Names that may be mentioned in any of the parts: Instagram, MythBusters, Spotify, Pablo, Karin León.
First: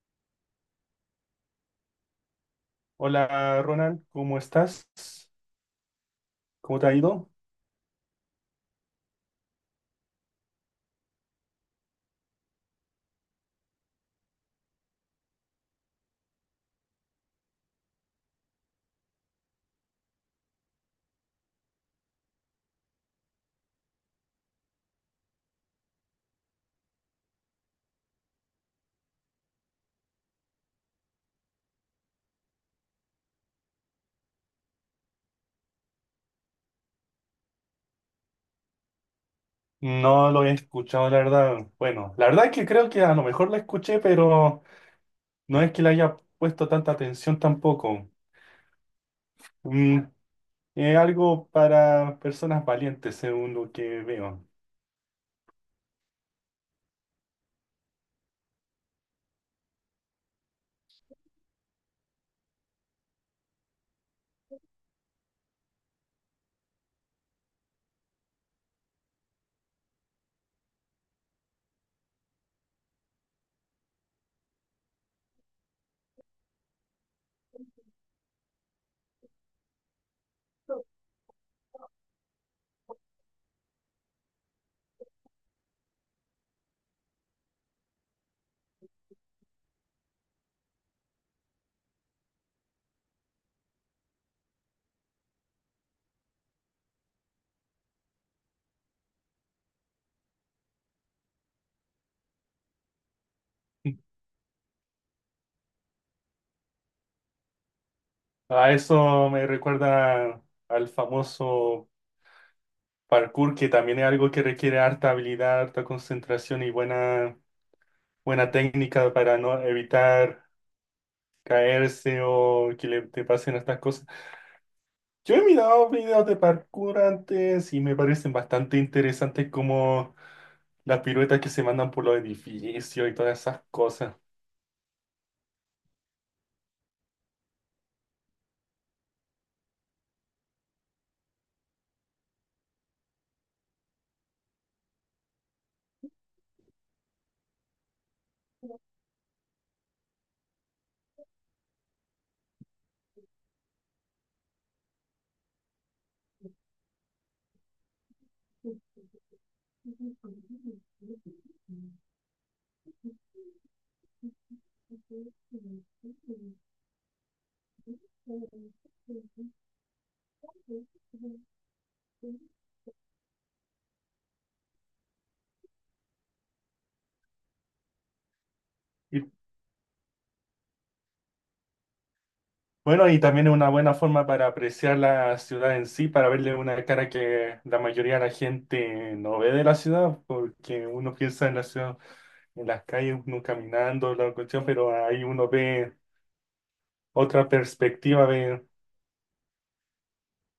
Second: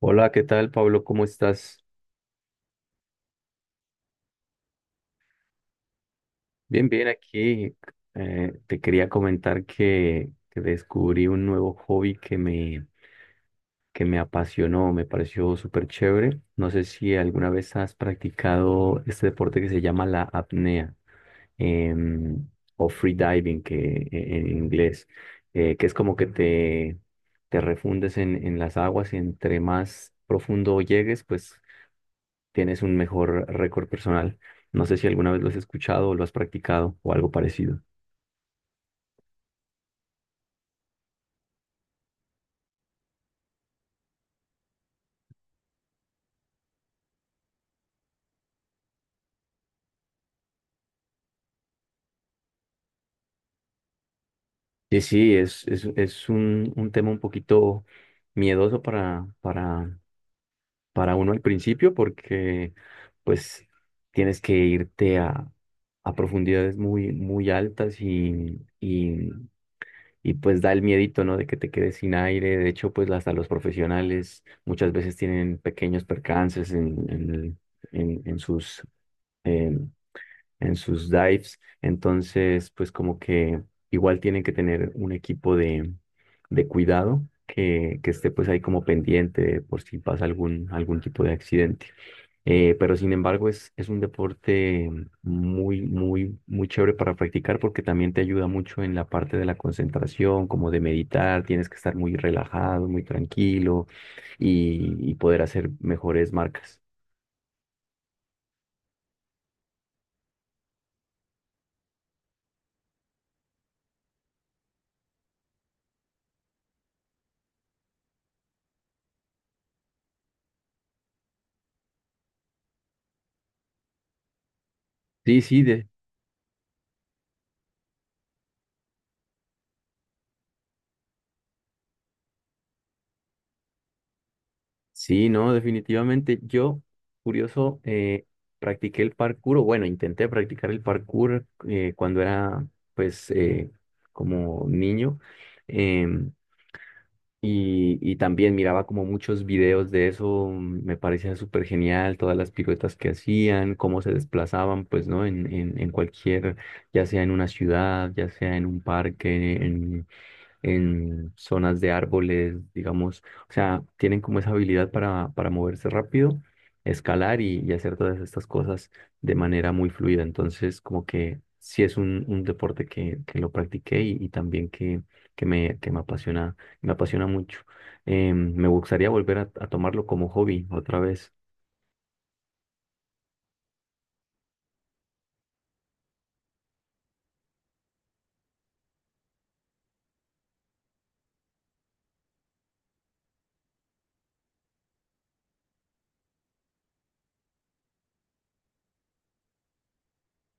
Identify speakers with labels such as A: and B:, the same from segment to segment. A: Hola, ¿qué tal, Pablo? ¿Cómo estás?
B: Hola Ronald, ¿cómo estás? ¿Cómo te
A: Bien,
B: ha
A: bien,
B: ido?
A: aquí te quería comentar que descubrí un nuevo hobby que me apasionó, me pareció súper chévere. No sé si alguna vez has practicado este deporte que se llama la apnea em, o free diving, en inglés, que es como que te refundes en las aguas y entre más profundo llegues, pues tienes un mejor récord personal. No sé si alguna vez lo has escuchado o lo has practicado o algo parecido.
B: No lo he escuchado, la verdad. Bueno, la verdad es que creo que a lo mejor la escuché, pero no es que le haya puesto tanta atención tampoco. Mm, es algo para personas valientes, según lo que veo.
A: Sí, sí, es un tema un poquito miedoso para uno al principio porque pues tienes que a profundidades muy, muy altas y pues da el miedito, ¿no? De que te quedes sin aire. De hecho, pues hasta los profesionales muchas veces tienen pequeños percances en sus... em, en sus dives. Entonces, pues como que igual tienen que tener un equipo de cuidado que esté pues ahí como pendiente por si pasa algún tipo de accidente. Pero sin embargo es un deporte muy, muy, muy chévere para practicar porque también te ayuda mucho en la parte de la concentración, como de meditar, tienes que estar muy relajado, muy tranquilo y poder hacer mejores marcas.
B: A eso me recuerda al famoso parkour, que también es algo que requiere harta habilidad, harta concentración y buena técnica para no evitar caerse o que le te pasen estas cosas. Yo
A: Sí,
B: he
A: sí, de,
B: mirado videos de parkour antes y me parecen bastante interesantes como las piruetas que se mandan por los edificios y todas esas cosas.
A: Sí, no, definitivamente. Curioso, practiqué el parkour, o bueno, intenté practicar el parkour cuando era, pues, como niño. em, y y también miraba como muchos videos de eso, me parecía súper genial, todas las piruetas que hacían, cómo se desplazaban, pues, ¿no? En cualquier, ya sea en una ciudad, ya sea en un parque, en zonas de árboles, digamos. O sea, tienen como esa habilidad para moverse rápido, escalar y hacer todas estas cosas de manera muy fluida. Entonces, como que sí es un deporte que lo practiqué y también que me apasiona mucho. Me gustaría
B: Y
A: volver a tomarlo como hobby otra vez.
B: bueno, y también es una buena forma para apreciar la ciudad en sí, para verle una cara que la mayoría de la gente no ve de la ciudad, porque uno piensa en la ciudad, en las calles, uno caminando, la cuestión, pero ahí uno ve otra perspectiva, ve.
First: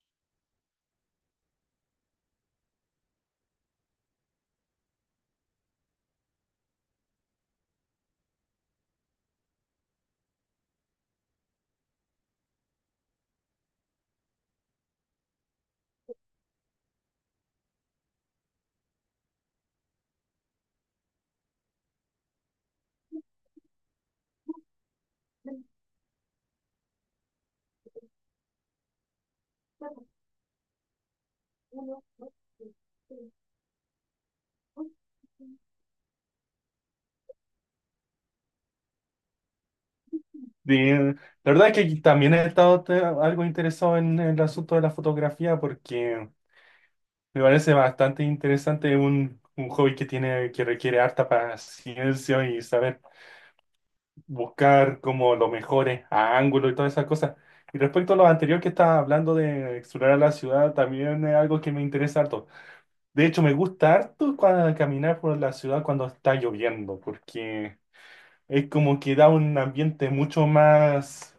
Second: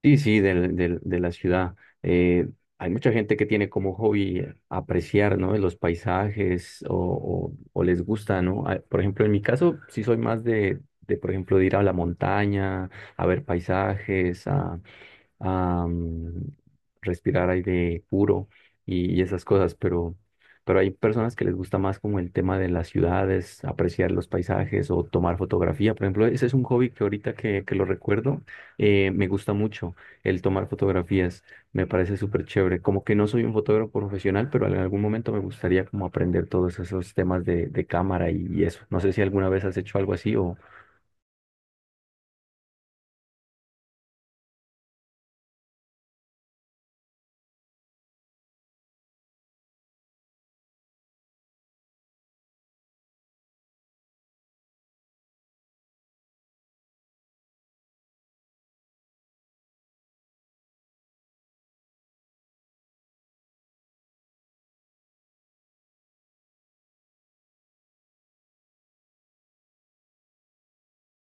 A: Sí, sí, de la ciudad. Eh, Hay mucha gente que tiene como hobby apreciar, ¿no? Los paisajes o, o les gusta, ¿no? Ah, por ejemplo, en mi caso, sí soy más de, por ejemplo, de ir a la montaña, a ver paisajes, a respirar aire puro y esas cosas, pero hay personas que les gusta más como el tema de las ciudades, apreciar los paisajes o tomar fotografía. Por ejemplo, ese es un hobby que ahorita que lo recuerdo, me gusta mucho el tomar fotografías, me parece súper chévere. Como que no soy un fotógrafo profesional, pero en algún momento me gustaría como aprender todos esos temas de cámara y eso. No sé si alguna vez has hecho algo así o...
B: Sí, la verdad es que también he estado algo interesado en el asunto de la fotografía porque me parece bastante interesante un hobby que tiene, que requiere harta paciencia y saber buscar como los mejores ángulos y todas esas cosas. Y respecto a lo anterior que estaba hablando de explorar la ciudad, también es algo que me interesa harto. De hecho, me gusta harto cuando caminar por la ciudad cuando está lloviendo porque es como que da un ambiente mucho más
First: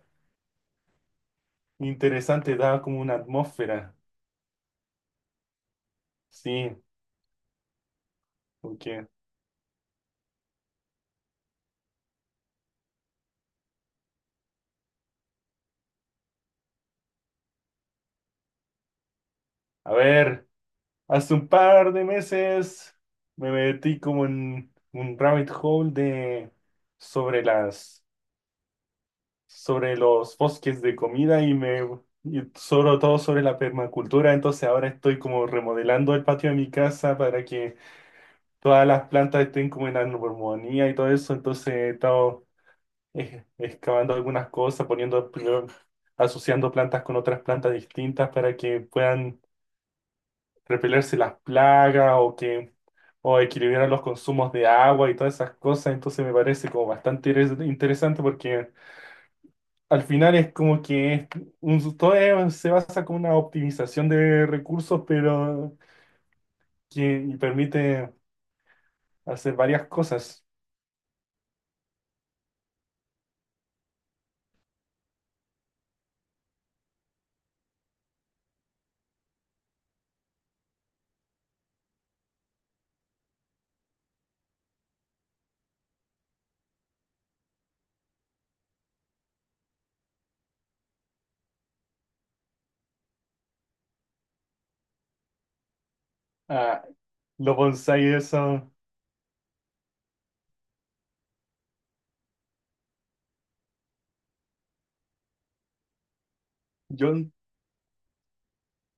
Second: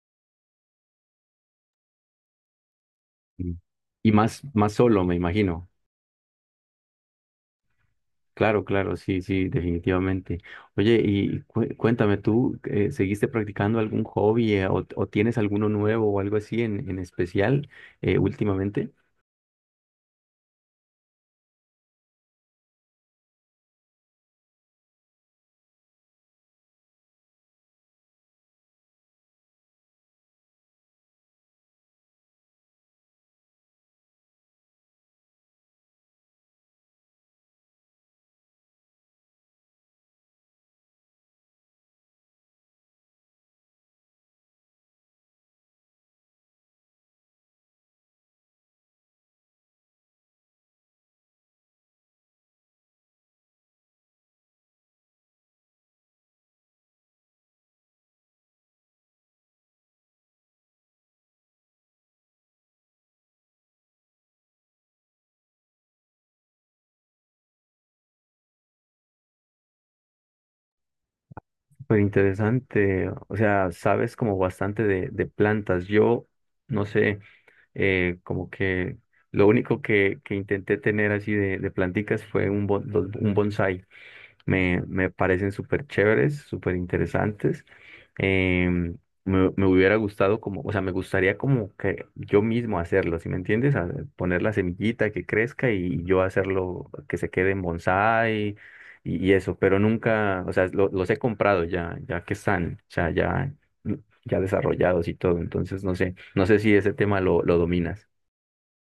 B: interesante, da como una atmósfera.
A: Y más, más solo, me imagino.
B: Sí,
A: Claro, claro,
B: porque,
A: sí, sí, definitivamente. Oye, y cuéntame, ¿tú seguiste practicando algún hobby o tienes alguno nuevo o algo así en especial últimamente?
B: a ver, hace un par de meses me metí como en un rabbit hole de sobre las sobre los bosques de comida y sobre todo sobre la permacultura. Entonces ahora estoy como remodelando el patio de mi casa para que todas las plantas estén como en armonía y todo eso. Entonces he estado excavando algunas cosas, poniendo, primero, asociando plantas con otras plantas distintas para que puedan repelerse las plagas o equilibrar los consumos de agua y todas esas cosas. Entonces me parece como bastante interesante porque al final es como que es un, todo se basa como una optimización de recursos, pero que permite hacer varias cosas.
A: Pero interesante, o sea, sabes como bastante de plantas. Yo, no sé, como que lo único que intenté tener así de planticas fue un bonsai. Me parecen súper chéveres, súper interesantes. Em, Me hubiera gustado como, o sea, me gustaría como que yo mismo hacerlo, ¿si me entiendes? Poner la semillita que crezca y yo
B: Ah,
A: hacerlo que se quede
B: los
A: en
B: bonsai,
A: bonsái
B: eso.
A: y eso, pero nunca, o sea, los he comprado ya, ya que están, o sea, ya, ya desarrollados y todo, entonces no sé, no sé si ese
B: Yo
A: tema lo dominas.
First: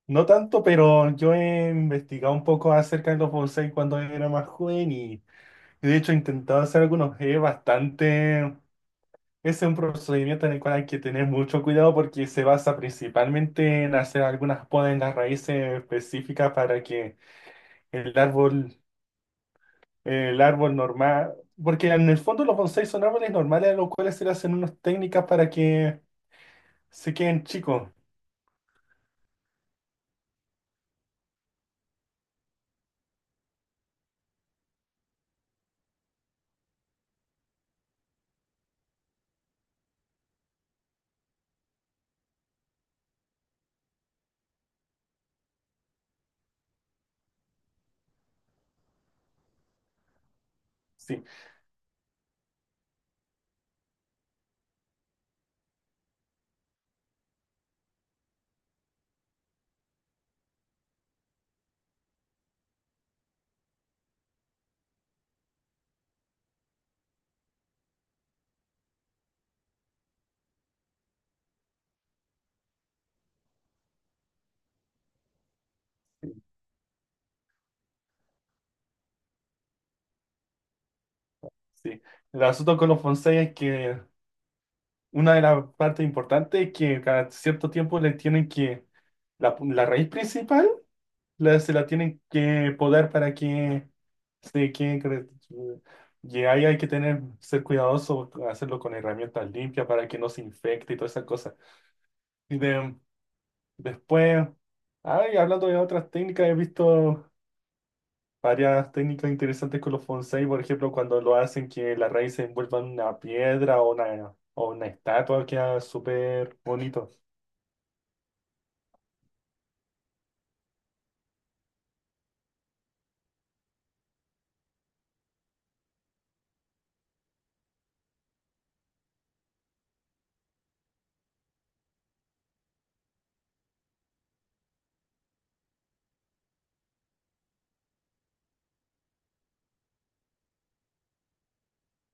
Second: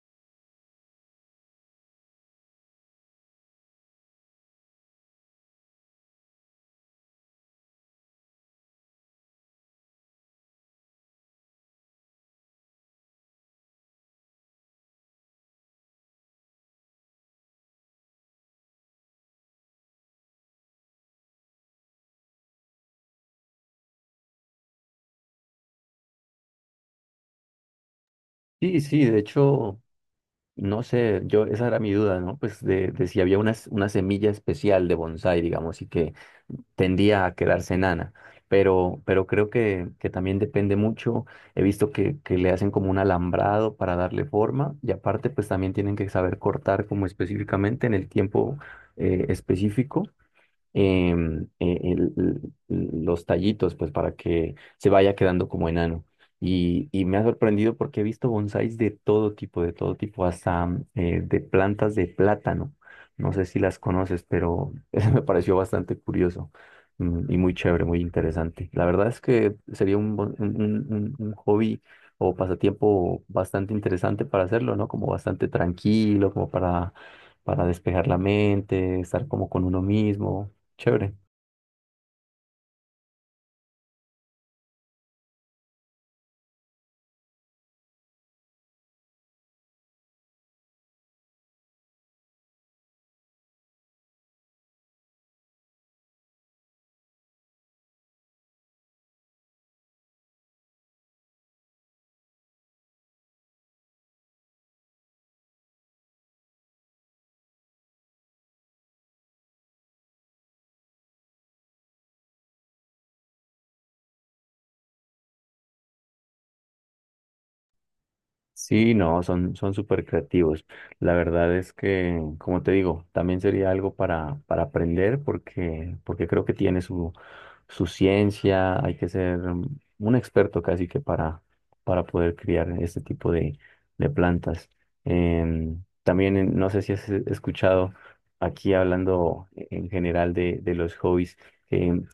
B: no tanto, pero yo he investigado un poco acerca de los bonsai cuando era más joven y de hecho he intentado hacer algunos. Es bastante, ese es un procedimiento en el cual hay que tener mucho cuidado porque se basa principalmente en hacer algunas podas en las raíces específicas para que el árbol, el árbol normal, porque en el fondo los bonsai son árboles normales a los cuales se le hacen unas técnicas para que se queden chicos.
A: Sí, sí, de hecho. No sé, yo esa era mi duda, ¿no? Pues de si había una, una semilla especial de bonsái, digamos, y que tendía a quedarse enana. Pero creo que también depende mucho. He visto que le hacen como un alambrado para darle forma y aparte pues también tienen que saber cortar como específicamente en el tiempo específico
B: Sí,
A: em, eh, el- los tallitos, pues para que se vaya quedando como enano. Y y me ha sorprendido porque he visto bonsáis de todo tipo, hasta de plantas de plátano. No sé si las conoces, pero eso me pareció bastante curioso y muy chévere, muy interesante. La verdad es que sería un, bon- un hobby o pasatiempo bastante interesante para hacerlo, ¿no? Como bastante tranquilo, como para despejar la mente, estar como con uno mismo. Chévere.
B: sí. El asunto con los bonsai es que una de las partes importantes es que cada cierto tiempo le tienen que, la raíz principal la, se la tienen que podar para que se quede. Y ahí hay que tener, ser cuidadoso, hacerlo con herramientas limpias para que no se infecte y todas esas cosas. Y después, ay, hablando de otras técnicas, he visto varias técnicas interesantes con los fonsei, por ejemplo, cuando lo hacen que la raíz se envuelva en una piedra o una estatua, queda súper bonito.
A: Sí, no, son, son súper creativos. La verdad es que, como te digo, también sería algo para aprender porque, porque creo que tiene su, su ciencia. Hay que ser un experto casi que para poder criar este tipo de plantas. También, no sé si has escuchado aquí hablando en general de los hobbies. em,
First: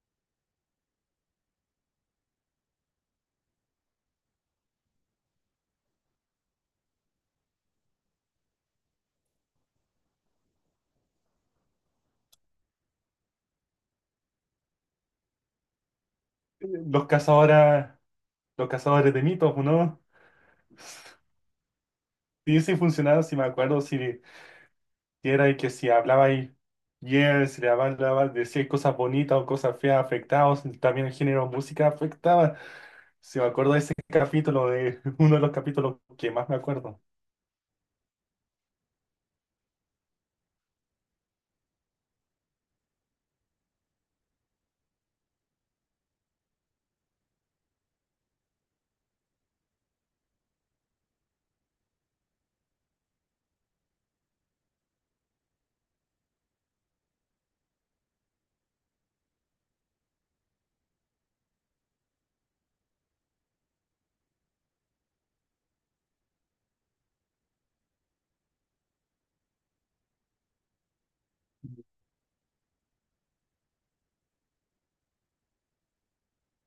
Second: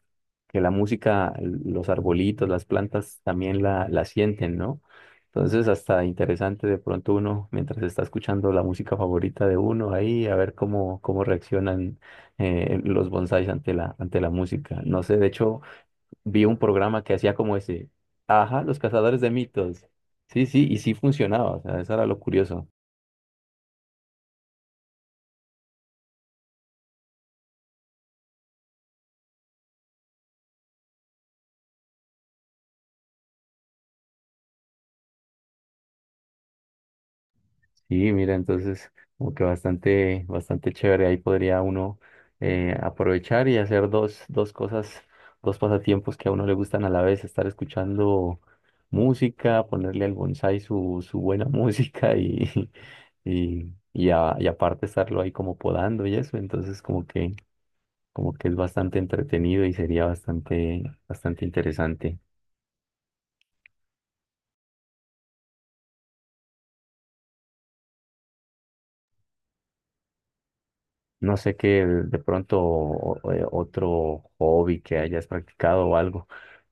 A: que la música, los arbolitos, las plantas también la sienten, ¿no? Entonces, hasta interesante de pronto uno, mientras está escuchando la música favorita de uno, ahí a ver cómo, cómo reaccionan los bonsáis ante ante la música. No sé, de hecho, vi un programa
B: Los
A: que hacía como
B: cazadores,
A: ese, ajá,
B: los
A: los
B: cazadores
A: cazadores
B: de
A: de
B: mitos,
A: mitos.
B: ¿no?
A: Sí, sí, y sí funcionaba, o sea, eso era lo
B: Sí,
A: curioso.
B: sí funcionaba, si me acuerdo, si era que si hablabais bien, si le hablabas, decías cosas bonitas o cosas feas, afectados, también el género de música afectaba. Si me acuerdo de ese capítulo, de uno de los capítulos que más me acuerdo.
A: Sí, mira, entonces como que bastante, bastante chévere. Ahí podría uno aprovechar y hacer dos, dos cosas, dos pasatiempos que a uno le gustan a la vez, estar escuchando música, ponerle al bonsái su, su buena música y aparte estarlo ahí como podando y eso. Entonces como que es bastante entretenido y sería bastante, bastante interesante. No sé qué de pronto otro hobby que hayas practicado o algo,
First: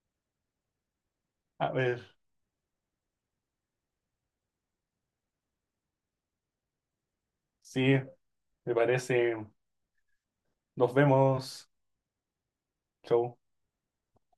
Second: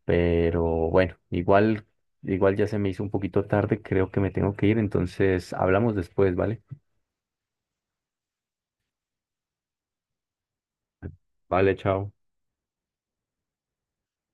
A: pero bueno,
B: A
A: igual,
B: ver,
A: igual ya se me hizo un poquito tarde, creo que me tengo que ir, entonces hablamos después, ¿vale?
B: sí, me parece. Nos vemos.
A: Vale, chao.
B: Chau.